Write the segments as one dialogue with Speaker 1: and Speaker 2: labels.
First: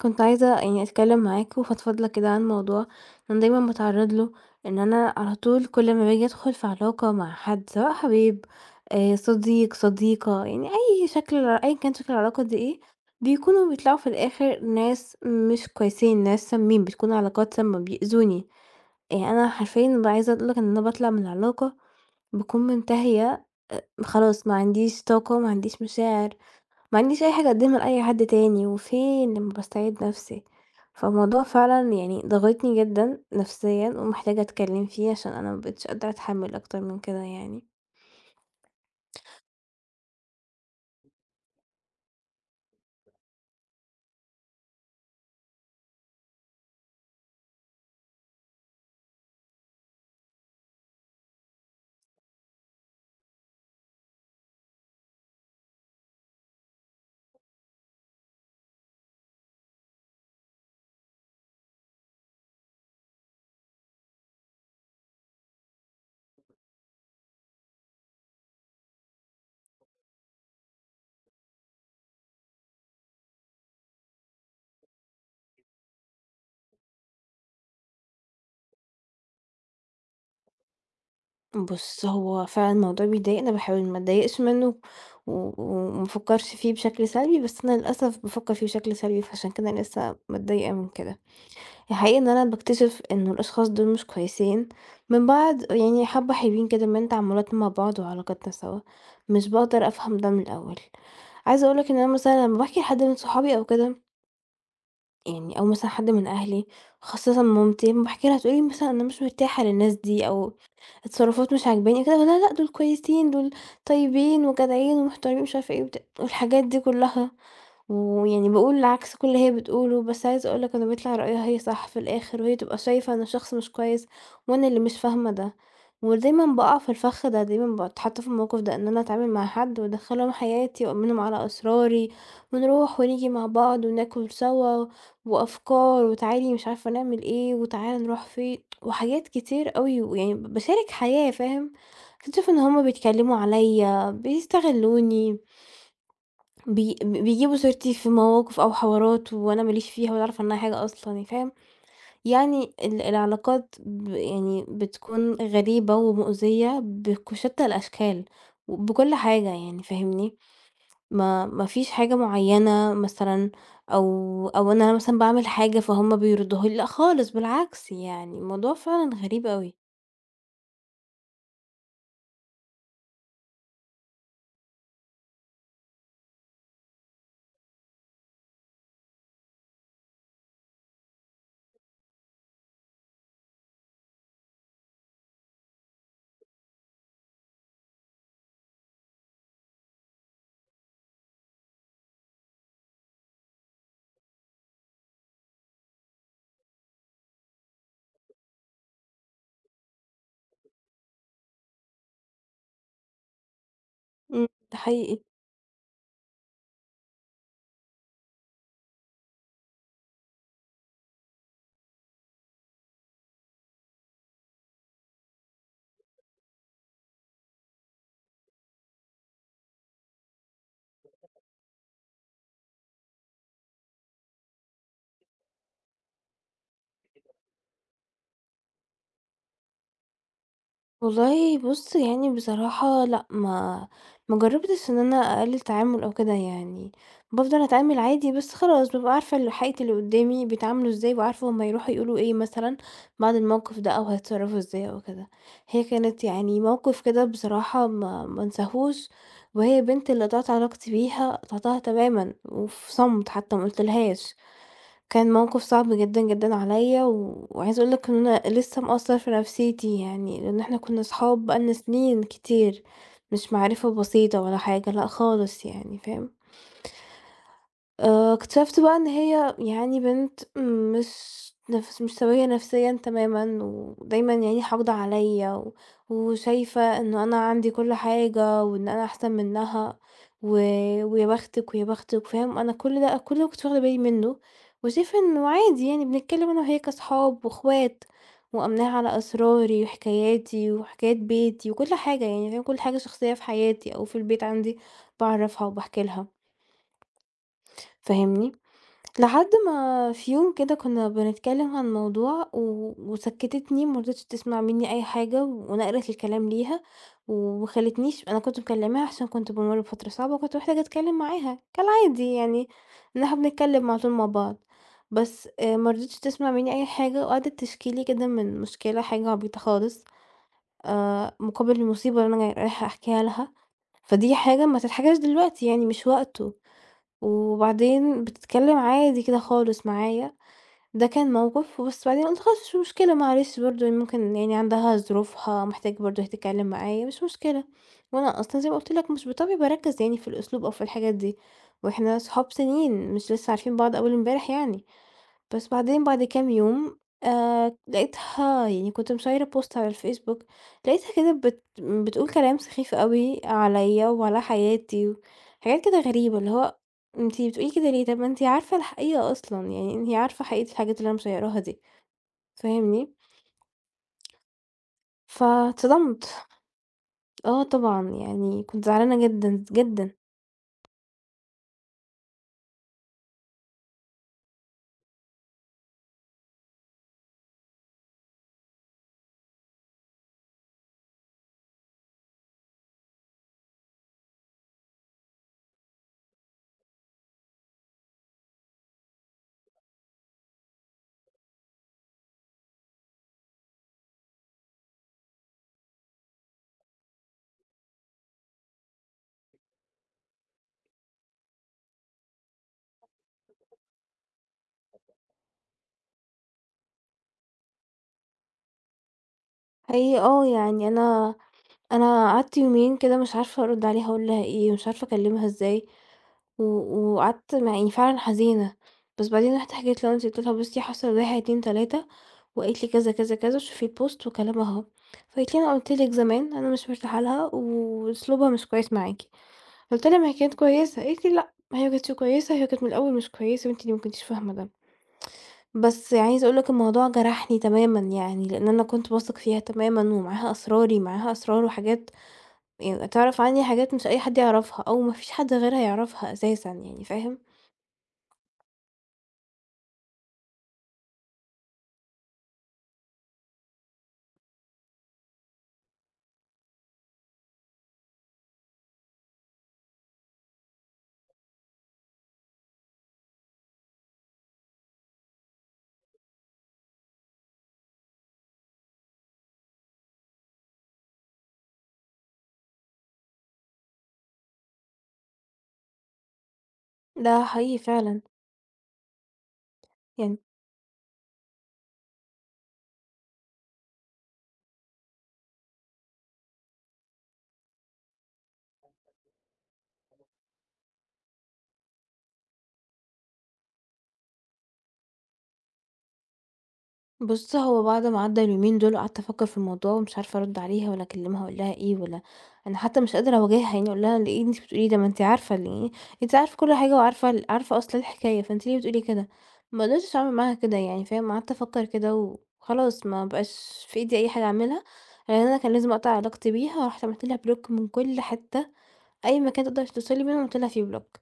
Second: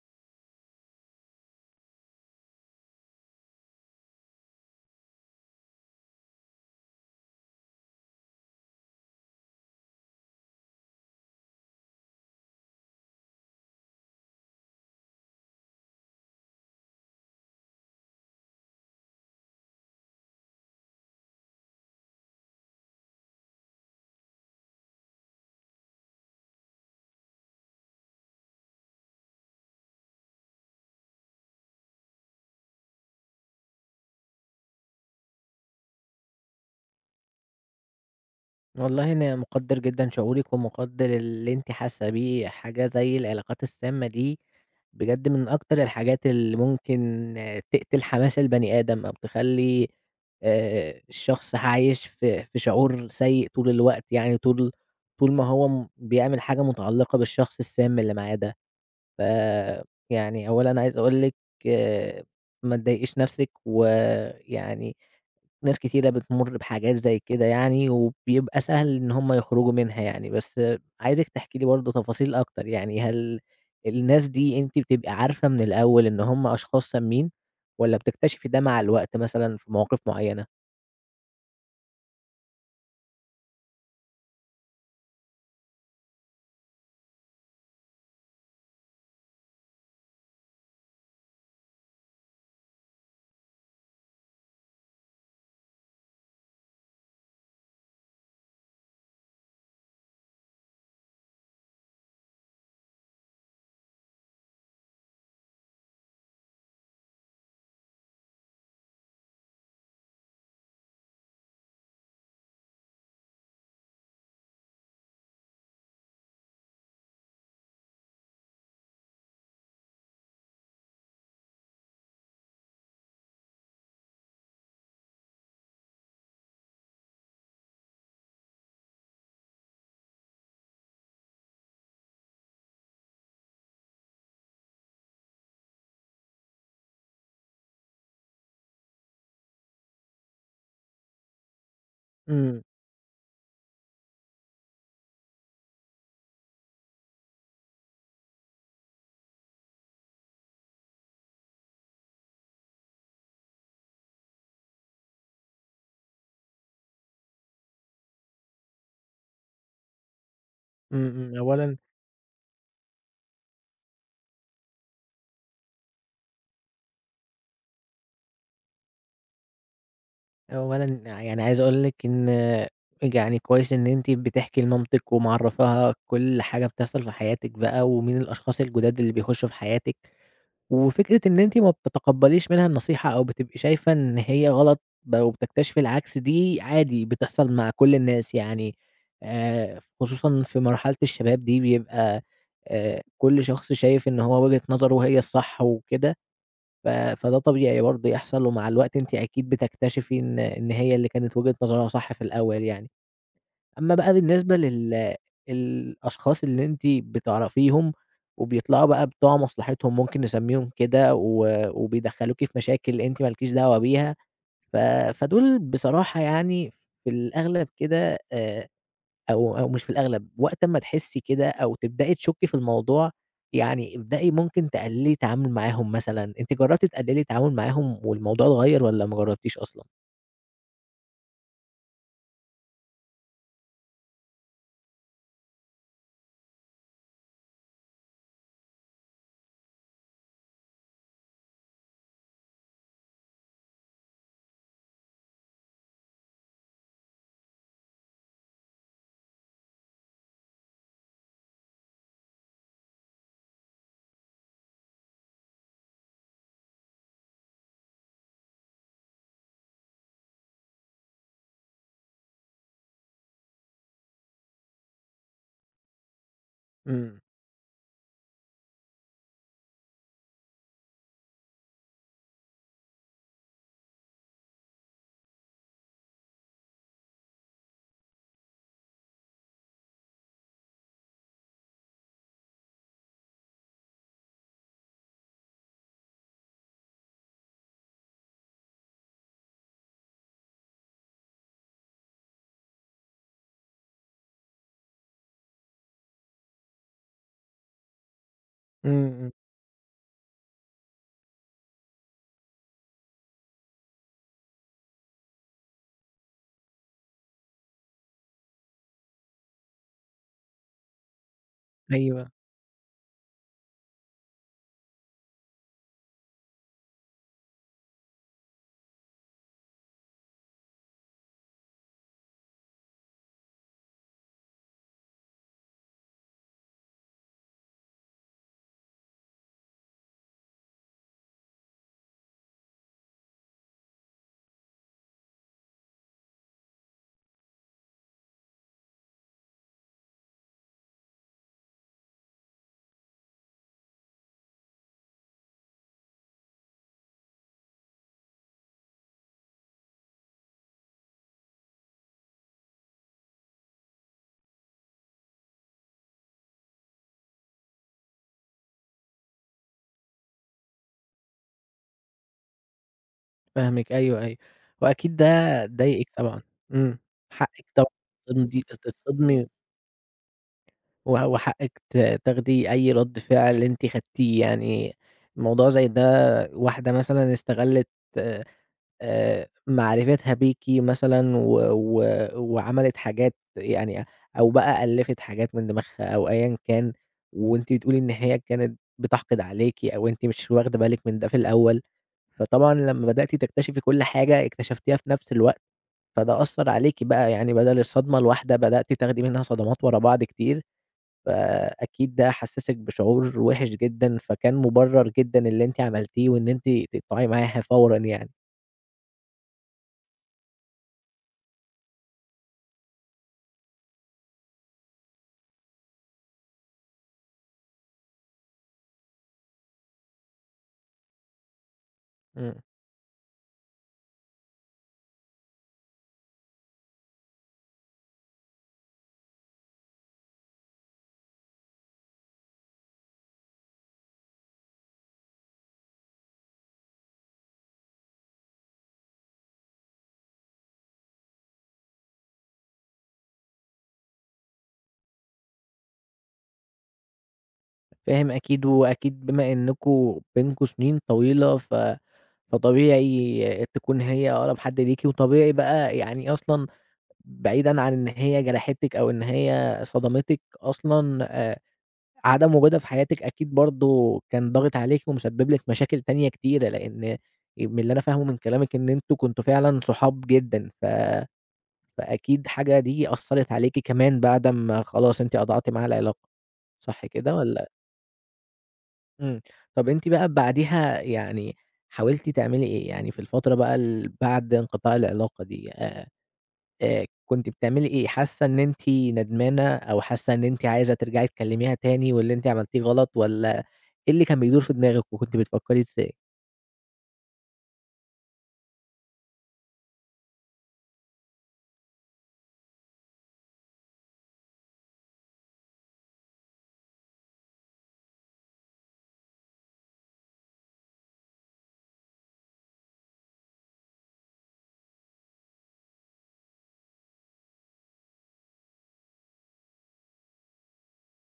Speaker 1: كنت عايزة يعني أتكلّم معاك، وأفضفض لك كده عن موضوع أنا دايمًا باتعرض له، إن أنا على طول، كل امّا باجي أدخل في علاقة مع حد، سواء حبيب، آآ، صديق، صديقة يعني، أي شكل أًيًا كان شكل العلاقة دي إيه، بيكونوا بيطلعوا في الآخر ناس مش كويسين، ناس سامِين، بتكون علاقات سامّة، بيأذوني. يعني أنا حرفيًا بابقي عايزة أقول لك إن أنا باطلع من العلاقة، باكون منتهية، آآ، خلاص، ما عنديش طاقة، ما عنديش مشاعر، ما عنديش أي حاجة اقدمها لأي حد تاني، وفين لمّا باستعيد نَفسي، فالموضوع فعلًا يعني ضاغطني جدًا نفسيًا، ومحتاجة أتكلّم فيه، عشان أنا ما بقيتش قادرة أتحمل أكتر من كده يعني.
Speaker 2: والله، أنا مُقدر جدًا شعورِك، ومُقدر اللي أنتِ حاسة بيه، حاجة زي العلاقات السامة دي، بجد من أكتر الحاجات اللي ممكن تقتل حماس البني آدم، أو تخلّي، آآ، الشخص عايش في في شعور سيء طول الوقت يعني، طول طول ما هو م بيعمل حاجة مُتعلقة بالشخص السام اللي معاه ده. ف يعني، أولًا، عايز أقول لِك، ما تضايقش نَفسِك، ويعني ناس كتيرة بتمُر بحاجات زي كده يعني، وبيبقى سهل إن هُم يخرجوا منها يعني. بس عايزِك تحكي لي برضه تفاصيل أكتر يعني، هل الناس دي أنتِ بتبقى عارفة من الأول إن هُم أشخاص سامين، والّا بتكتشفي ده مع الوقت مثلًا في مواقف معينة؟
Speaker 1: بُص، هو فعلًا الموضوع بيضايقني، باحاول ما اتضايقش منه و وما افكرش فيه بشكل سلبي، بس أنا للأسف بافَكَر فيه بشكل سلبي، فعشان كده أنا لسه متضايقة من كده. الحقيقة إن أنا باكتشف إنه الأشخاص دول مش كويسين، من بعد يعني حَبّة حلويين كده من تعاملات مع بعض، وعلاقاتنا سوا، مش باقدر أفهم ده من الأول. عايزة أقول لك إن أنا مثلًا، لمّا باحكي لحد من صحابي أو كده يعني أو مثلًا حد من أهلي، خاصةً مامتي، لمّا باحكي لها تقول لي مثلًا: "أنا مش مرتاحة للناس دي، أو التصّرفات مش عاجباني." قُلت لها: "لا، لأ، دول كويسين دول طيبين وجدعين ومحترمين." ومش عارفة إيه، وبتاع والحاجات دي كلّها، ويعني باقول عكس كل اللي هي بتقولُه، بس عايزة أقول لك إن بيطلع رأيها هي صح في الآخر، وهي بتبقى شايفة إن الشخص مش كويس، وأنا اللي مش فاهمة ده ودايمًا باقَع في الفخّ ده، دايمًا باتحطّ في الموقف ده إن أنا أتعامل مع حد وأدخّلهم حياتي وأأمنهم على أسراري ونروح ونيجي مع بعض وناكل سوا وأفكار وتعالي مش عارفة نعمل إيه، وتعالَ نروح فين وحاجات كتير أوي، ويعني ب باشارك حياة، فاهم؟ أكتشِف إن
Speaker 2: إمم.
Speaker 1: هُم بيتكلّموا عليَّ، بيستغلّوني بي ب بيجيبوا سيرتي في مواقف أو حوارات وأنا ما ليش فيها ولا أعرف عنّها حاجة أصلًا يعني، فاهم؟ يعني ال العلاقات ب يعني بتكون غريبة ومؤذية، بك بشتّى الأشكال وبكل حاجة يعني، فاهمني؟
Speaker 2: إمم، إمم،
Speaker 1: ما ما
Speaker 2: أولًا
Speaker 1: فيش حاجة معيّنة مثلًا، أو أو إن أنا مثلًا باعمل حاجة فهم بيردوها لي، لأ، خالص بالعكس، يعني الموضوع فعلًا غريب أوي.
Speaker 2: أولًا ع يعني عايز أقول لِك إن بج يعني كويس إن أنتِ بتحكي لمامتِك، ومعرّفاها كل حاجة بتحصل في حياتِك بقى ومين الأشخاص الجُداد اللي بيخشوا في حياتِك، وفكرة إن أنتِ ما بتتقبليش منها النصيحة أو بتبقي شايفة إن هي غلط بقى وبتكتشفي العكس، دي عادي بتحصل مع كل الناس يعني آآ، خصوصًا في مرحلة الشباب دي بيبقى، آآ، كل شخص شايف إن هو وجهة نظره هي الصح وكده، ف فده طبيعي برضه يحصل ومع الوقت أنتِ أكيد بتكتشفي إن إن هي اللي كانت وجهة نظرها صح في الأول يعني. أمّا بقى
Speaker 1: إمم،
Speaker 2: بالنسبة
Speaker 1: ده
Speaker 2: لل
Speaker 1: حقيقى.
Speaker 2: الأشخاص اللي أنتِ بتعرفيهم وبيطلعوا بقى بتوع مصلحِتهم ممكن نسميهم كده، و وبيدخلوكي في مشاكل أنتِ مالكيش دعوة بيها، ف فدول بصراحة يعني في الأغلب كده آآ، أو أو مش في الأغلب وقت امّا تحسي كده أو تبدأي تشكي في الموضوع يعني ابدئي ممكن تقللّي التعامل معاهم مثلًا، أنتِ جربتي تقللّي التعامل معاهم والموضوع اتغير والّا ما جربتيش أصلًا؟
Speaker 1: والله بُصّ، يعني بصراحة لأ، ما ما جرّبتش إن أنا أقلّل تعامل أو كده يعني بافضل أتعامل عادي بس خلاص، بابقى عارفة حقيقة اللي قُدّامي بيتعاملوا إزاي وعارفة هم هيروحوا يقولوا إيه مثلًا بعد الموقف ده أو هيتصرّفوا إزاي أو كده. هي كانت يعني موقف كده بصراحة ما ما أنساهوش وهي البنت اللي قطعت علاقتي بيها قطعتها تمامًا وفي صمت حتّى ما قُلت لهاش. كان موقف صعب جدًا، جدًا عليّا وعايزة أقول لك إن أنا لسّه مأثّر في نفسيتي يعني لإن إحنا كُنّا اصحاب بقى لنّا سِنين كتير مش معرفة بسيطة ولا حاجة، لأ خالص يعني فاهم؟
Speaker 2: إمم.
Speaker 1: آآ، اكتشفت بقى إن هي يعني بنت مش نفس مش سوية نفسيًا تمامًا ودايمًا يعني حاقدة عليّا، وشايفة إنه أنا عندي كل حاجة وإن أنا أحسن منّها و ويا بختِك ويا بختِك، فاهم؟ أنا كل ده أنا كل ده ما كنتش واخدة بالي منّه وشايفة إنه عادي يعني بنتكلّم أنا وهي كاصحاب وإخوات، وأمّناها على أسراري وحكاياتي وحكايات بيتي وكل حاجة، يعني فاهم، كل حاجة شخصية في حياتي أو في البيت عندي باعرفها وباحكي لها. فاهمني؟
Speaker 2: إمم، إمم.
Speaker 1: لحد ما في يوم كده كُنّا بنتكلّم عن موضوع و وسكّتتني ما رضيتش تسمع منّي أي حاجة ونقلت الكلام ليها وما خلّتنيش أنا كنت مكلّماها عشان كنت بامُر بفترة صعبة وكنت محتاجة أتكلّم معاها
Speaker 2: أيوه.
Speaker 1: كالعادي يعني إن إحنا بنتكلّم على طول مع بعض، بس آآ ما رضيتش تسمع منّي أي حاجة وقعدت تشكي لي كده من مشكلة حاجة عبيطة خالص آآ مقابل المصيبة اللي أنا رايحة أحكيها لها، فدي حاجة ما تتحكاش دلوقتي يعني مش وقته، وبعدين بتتكلّم عادي كده خالص معايا، ده كان موقف. وبس بعدين قُلت خلاص مش مشكلة معلش برضه هي ممكن يعني عندها ظروفها محتاجة برضه هي تتكلّم معايا مش مشكلة، وأنا أصلًا زي ما قُلت لك مش بطبعي باركّز يعني في الأسلوب أو في الحاجات دي وإحنا أصحاب سِنين مش لسّه عارفين بعض أول امبارح يعني. بس. بعدين بعد كام يوم، آآ لقيتها يعني كنت مشيّرة بوست على الفيسبوك، لقيتها كده بت بتقول كلام سخيف أوي عليّا وعلى حياتي وحاجات كده غريبة، اللي هو أنتِ بتقولي كده ليه؟ طب ما أنتِ عارفة الحقيقة أصلًا، يعني أنتِ عارفة حقيقة الحاجات اللي أنا مشيّراها دي، فاهمني؟
Speaker 2: فاهمِك أيوه، أيوه. وأكيد ده ضايقِك طبعًا.
Speaker 1: فاتصدمت.
Speaker 2: إمم،
Speaker 1: آه
Speaker 2: حقِك طب
Speaker 1: طبعًا.
Speaker 2: تمضي
Speaker 1: يعني
Speaker 2: تص
Speaker 1: كنت زعلانة
Speaker 2: تتصدمي
Speaker 1: جدًا، جدًا.
Speaker 2: و وحقِّك ت تاخدي أي رَد فعل أنتِ خدتيه، يعني موضوع زي ده واحدة مثلًا استغلِّت آآ آآ، معرفِتها بيكِ مثلًا و و وعملِت حاجات يعني أو بقى ألِّفت حاجات من دِماغها أو أيًا كان، وأنتِ تقولي إن هي كانت بتحقد عليكِ أو أنتِ مش واخدة بالِك من ده في الأول، فطبعًا لمّا بدأتِ تكتشفي كل حاجة، اكتشفتيها في نفس الوقت، فده أثّر عليكِ بقى، يعني بَدَل الصدمة الواحدة بدأتِ تاخدي منها صدمات ورا بعض كتير، فأكيد ده حسّسِك بشعور وِحِش جدًا، فكان مُبرّر جدًا اللي أنتِ عملتيه وإن أنتِ تقطعي معاها فورًا يعني.
Speaker 1: حقيقي آه يعني أنا أنا قعدت يومين كده مش عارفة أرُد عليها أقول لها إيه مش عارفة أكلمها إزاي، و وقعدت مع إني فعلًا حزينة، بس بعدين رُحت حكيت لمامتي قُلت لها: "بُصّي حصل 1، 2، 3
Speaker 2: إمم.
Speaker 1: وقالت لي "كذا كذا كذا" وشوفي الpost وكلامها أهو." فقالت لي: "أنا قُلت لِك زمان أنا مش مرتاحة لها، وأسلوبها مش كويس معاكِ." فقُلت لها: "ما هي كانت كويسة." قالت لي: "لأ، ما هي ما كانتش كويسة هي كانت من الأول مش كويسة وأنتِ اللي ما كنتيش فاهمة ده." بس عايزة أقول لك الموضوع جرحني تمامًا يعني، لأن أنا كنت باثق فيها تمامًا ومعاها أسراري، معاها أسرار وحاجات يعني تعرف عني حاجات مش أي حد يعرفها أو ما فيش حد غيرها يعرفها أساسًا يعني، فاهم؟
Speaker 2: فاهم أكيد وأكيد بما إنكم بينكم سنين طويلة، ف فطبيعي تكون هي أقرب حد ليكِ وطبيعي بقى يعني أصلًا بعيدًا عن إن هي جرحتِك أو إن هي صدمتِك أصلًا آآ عدم وجودها في حياتِك أكيد برضه كان ضاغِط عليكِ ومسبب لِك مشاكل تانية كتيرة، لأن آآ من اللي أنا فاهمة من كلامِك إن أنتم كنتم فعلًا صحاب جدًا ف فأكيد حاجة دي أثّرت عليكِ كمان بعد أمّا خلاص أنتِ قطعتِ معاها العلاقة، صح كده
Speaker 1: ده
Speaker 2: والّا؟
Speaker 1: حقيقي فعلًا.
Speaker 2: إمم، طب أنتِ بقى
Speaker 1: يعني
Speaker 2: بعديها يعني حاولتِ تعملي إيه؟ يعني في الفترة بقى ال بعد انقطاع العلاقة دي آآ، آآ، كنتِ بتعملي إيه، حاسة إن أنتِ ندمانة أو حاسة إن أنتِ عايزة ترجعي تكلميها تاني واللي أنتِ عملتيه غلط، والّا إيه اللي كان بيدور في دماغِك وكنتِ بتفكري إزاي؟
Speaker 1: بُص هو بعد ما عدى اليومين دول قعدت أفكر في الموضوع ومش عارفة أرد عليها والّا أكلّمها أقول لها إيه، والّا أنا حتى مش قادرة أواجهها يعني أقول لها إيه اللي أنتِ بتقوليه ده؟ ما أنت عارفة ال أنتِ عارفة كل حاجة وعارفة ال عارفة أصل الحكاية فأنت ليه بتقولي كده؟ ما قدرتش اعمل معاها كده يعني فاهم، قعدت أفكر كده وخلاص ما بقاش في أيدي أي حاجة أعملها. يعني أنا كان لازم أقطع علاقتي بيها ورُحت عملت لها block من كل حتة أي مكان تقدر توصل لي منه عملت لها فيه block.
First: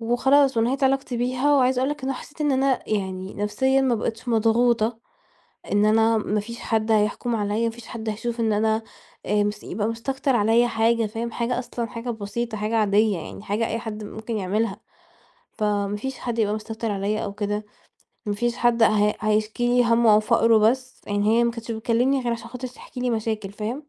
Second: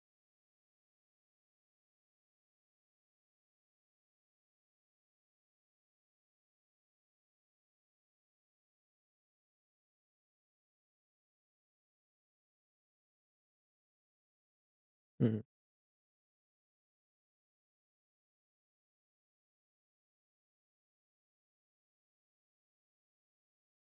Speaker 1: وخلاص ونَهِيت علاقتي بيها وعايزة أقول لك إن هو أنا حسيت إن أنا يعني نفسيًا ما بقيتش مضغوطة إن أنا ما فيش حد هيحكُم عليَّ، ما فيش حد هيشوف إن أنا آآ، مس يبقى مستكتر عليَّ حاجة فاهم حاجة أصلًا حاجة بسيطة، حاجة عادية يعني حاجة أي حد ممكن يعملها،
Speaker 2: امم.
Speaker 1: فما فيش حد يبقى مستكتر عليَّ أو كده، ما فيش حد ه هيشكي لي هَمّه أو فقرُه بس، يعني هي ما كنتش بتكلمني غير علشان خاطر تحكي لي مشاكل فاهم؟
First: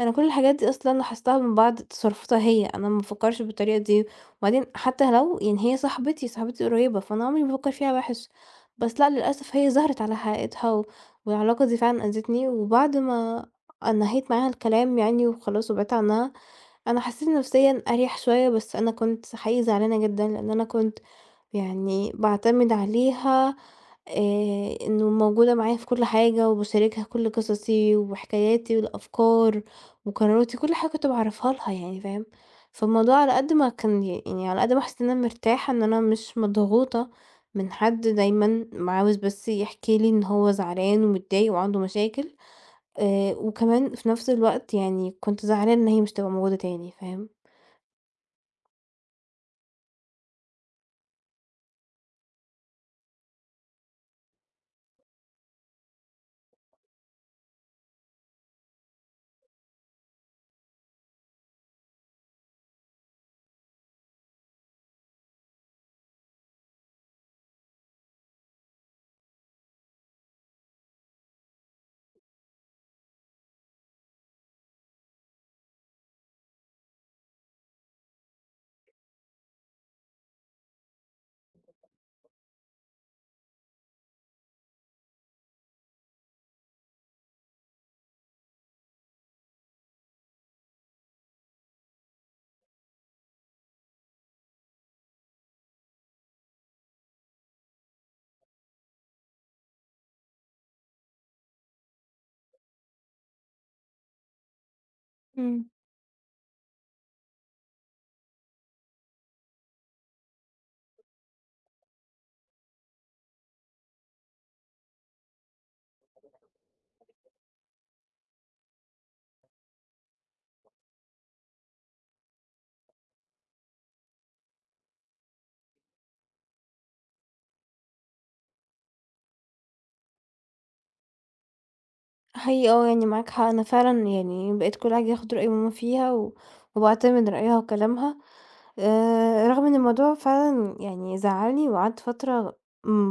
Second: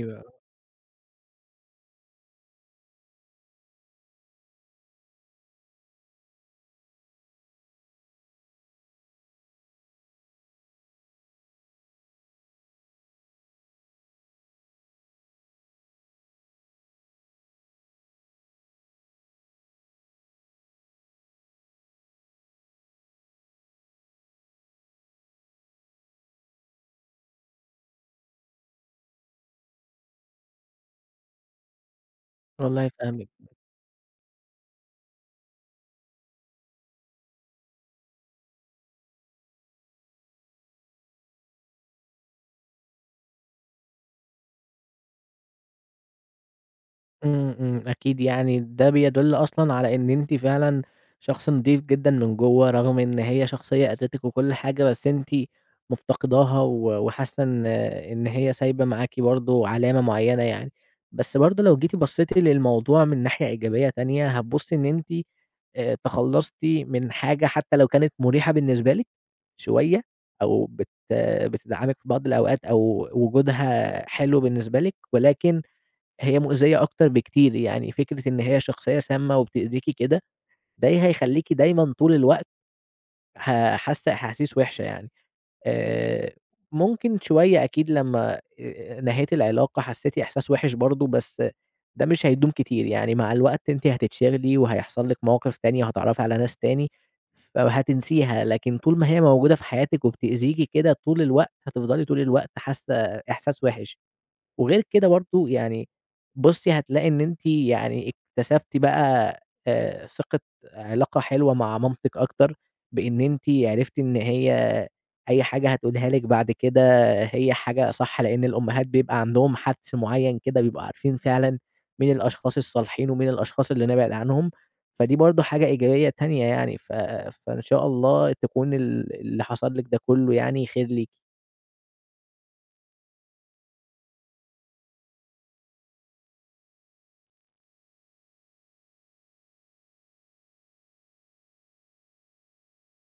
Speaker 1: أنا كل الحاجات دي أصلًا لاحظتها من بعد تصرفاتها هي. أنا ما بافكرش بالطريقة دي وبعدين حتى لو يعني هي صاحبتي صاحبتي القريبة، فأنا عمري ما افكر فيها وحش، بس لأ للأسف هي ظهرت على حقيقتها والعلاقة دي فعلًا آذتني. وبعد ما أ نهيت معاها الكلام يعني وخلاص وبعدت عنها أنا حسيت نفسيًا أريح شوية، بس أنا كنت حقيقي زعلانة جدًا لأن أنا كنت يعني باعتمد عليها آآ، إنه موجودة معايا في كل حاجة وباشاركها كل قصصي وحكاياتي والأفكار وقراراتي وكل حاجة كنت باعرّفها لها يعني فاهم؟
Speaker 2: والله
Speaker 1: فالموضوع
Speaker 2: فاهمِك.
Speaker 1: على قد ما كان يعني على قد ما حاسة إن أنا مرتاحة إن أنا مش مضغوطة من حد دايمًا، عاوز بس يحكي لي إن هو زعلان ومتضايق وعنده مشاكل آآ، وكمان في نفس الوقت يعني كنت زعلانة إن هي مش هتبقى موجودة تاني فاهم؟
Speaker 2: إمم، إمم، أكيد يعني ده بيدُل أصلًا على إن أنتِ فعلًا شخص نضيف جدًا من جوا. رغم إن هي شخصية أذِتِك وكل حاجة بس أنتِ مفتقداها و وحاسة إن إن هي سايبة معاكِ برضه علامة مُعينة يعني. بس برضه لو جيتِ بصيتِ للموضوع من ناحية إيجابية تانية، هتبصي إن أنتِ آآ، تخلصتِ من حاجة حتى لو كانت مُريحة بالنسبة لِك شوية أو بت بتدعمِك بعض الأوقات أو وجودها حلو بالنسبة لِك، ولكن هي مؤذية أكتر بكتير، يعني فكرة إن هي شخصية سامة وبتأذيكِ كده دي هيخليكِ دايمًا طول الوقت ح حاسة أحاسيس وحشة يعني. آآ، ممكن شوية أكيد لمّا نهيتِ العلاقة حسيتِ إحساس وحش برضه بس ده مش هيدوم كتير، يعني مع الوقت أنتِ حتتشغلي وهيحصل لِك مواقف تانية هتتعرفي على ناس تاني أو هتنسيها، لكن طول ما هي موجودة في حياتِك وبتأذيكِ كده طول الوقت هتفضلي طول الوقت حاسة إحساس وحش، وغير كده برضه
Speaker 1: إمم.
Speaker 2: يعني بُصي هتلاقي إن أنتِ يعني اكتسبتِ بقى آآ، ثقة علاقة حلوة مع مامتِك أكتر، بإن أنتِ عرفتي إن هي أي حاجة هتقولها لِك بعد كده هي حاجة صح لأن الأمهات بيبقى عندهم حَدس معين كده بيبقوا عارفين فعلًا مين الأشخاص الصالحين ومين الأشخاص اللي نبعد عنهم، فدي برضه حاجة إيجابية تانية يعني ف فإن شاء الله تكون ال اللي حصل لِك ده كله يعني خير ليكِ.
Speaker 1: هي آه، يعني معاك حق أنا فعلًا يعني بقيت كل حاجة باخُد رأي ماما فيها، و وباعتمد رأيها وكلامها آآ، رغم إن الموضوع فعلًا يعني زعلني وقعدت فترة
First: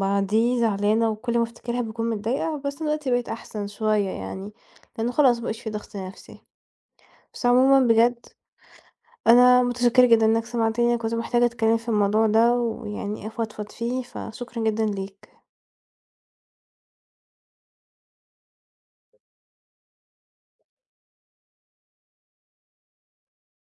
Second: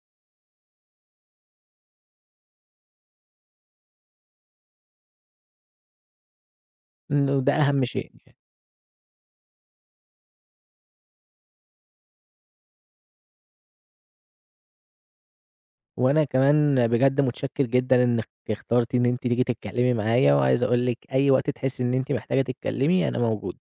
Speaker 1: بعديه زعلانة وكل ما افتكرها باكون متضايقة. بس دلوقتي بقيت أحسن شوية يعني، لأنه خلاص ما بقاش في ضغط نفسي.
Speaker 2: إنه
Speaker 1: بس
Speaker 2: ده
Speaker 1: عمومًا
Speaker 2: أهم شيء
Speaker 1: بجد
Speaker 2: [unintelligible]
Speaker 1: أنا مُتشكرة جدًا إنك سمعتني كنت محتاجة أتكلم في الموضوع ده، ويعني أفضفض فيه، فشكرا جدًا ليك.
Speaker 2: وأنا كمان بجد مُتشكر جدًا إنك اخترتِ إن أنتِ تيجي تتكلمي معايا، وعايز أقول لِك أي وقت تحسي إن أنتِ محتاجة تتكلمي أنا موجود.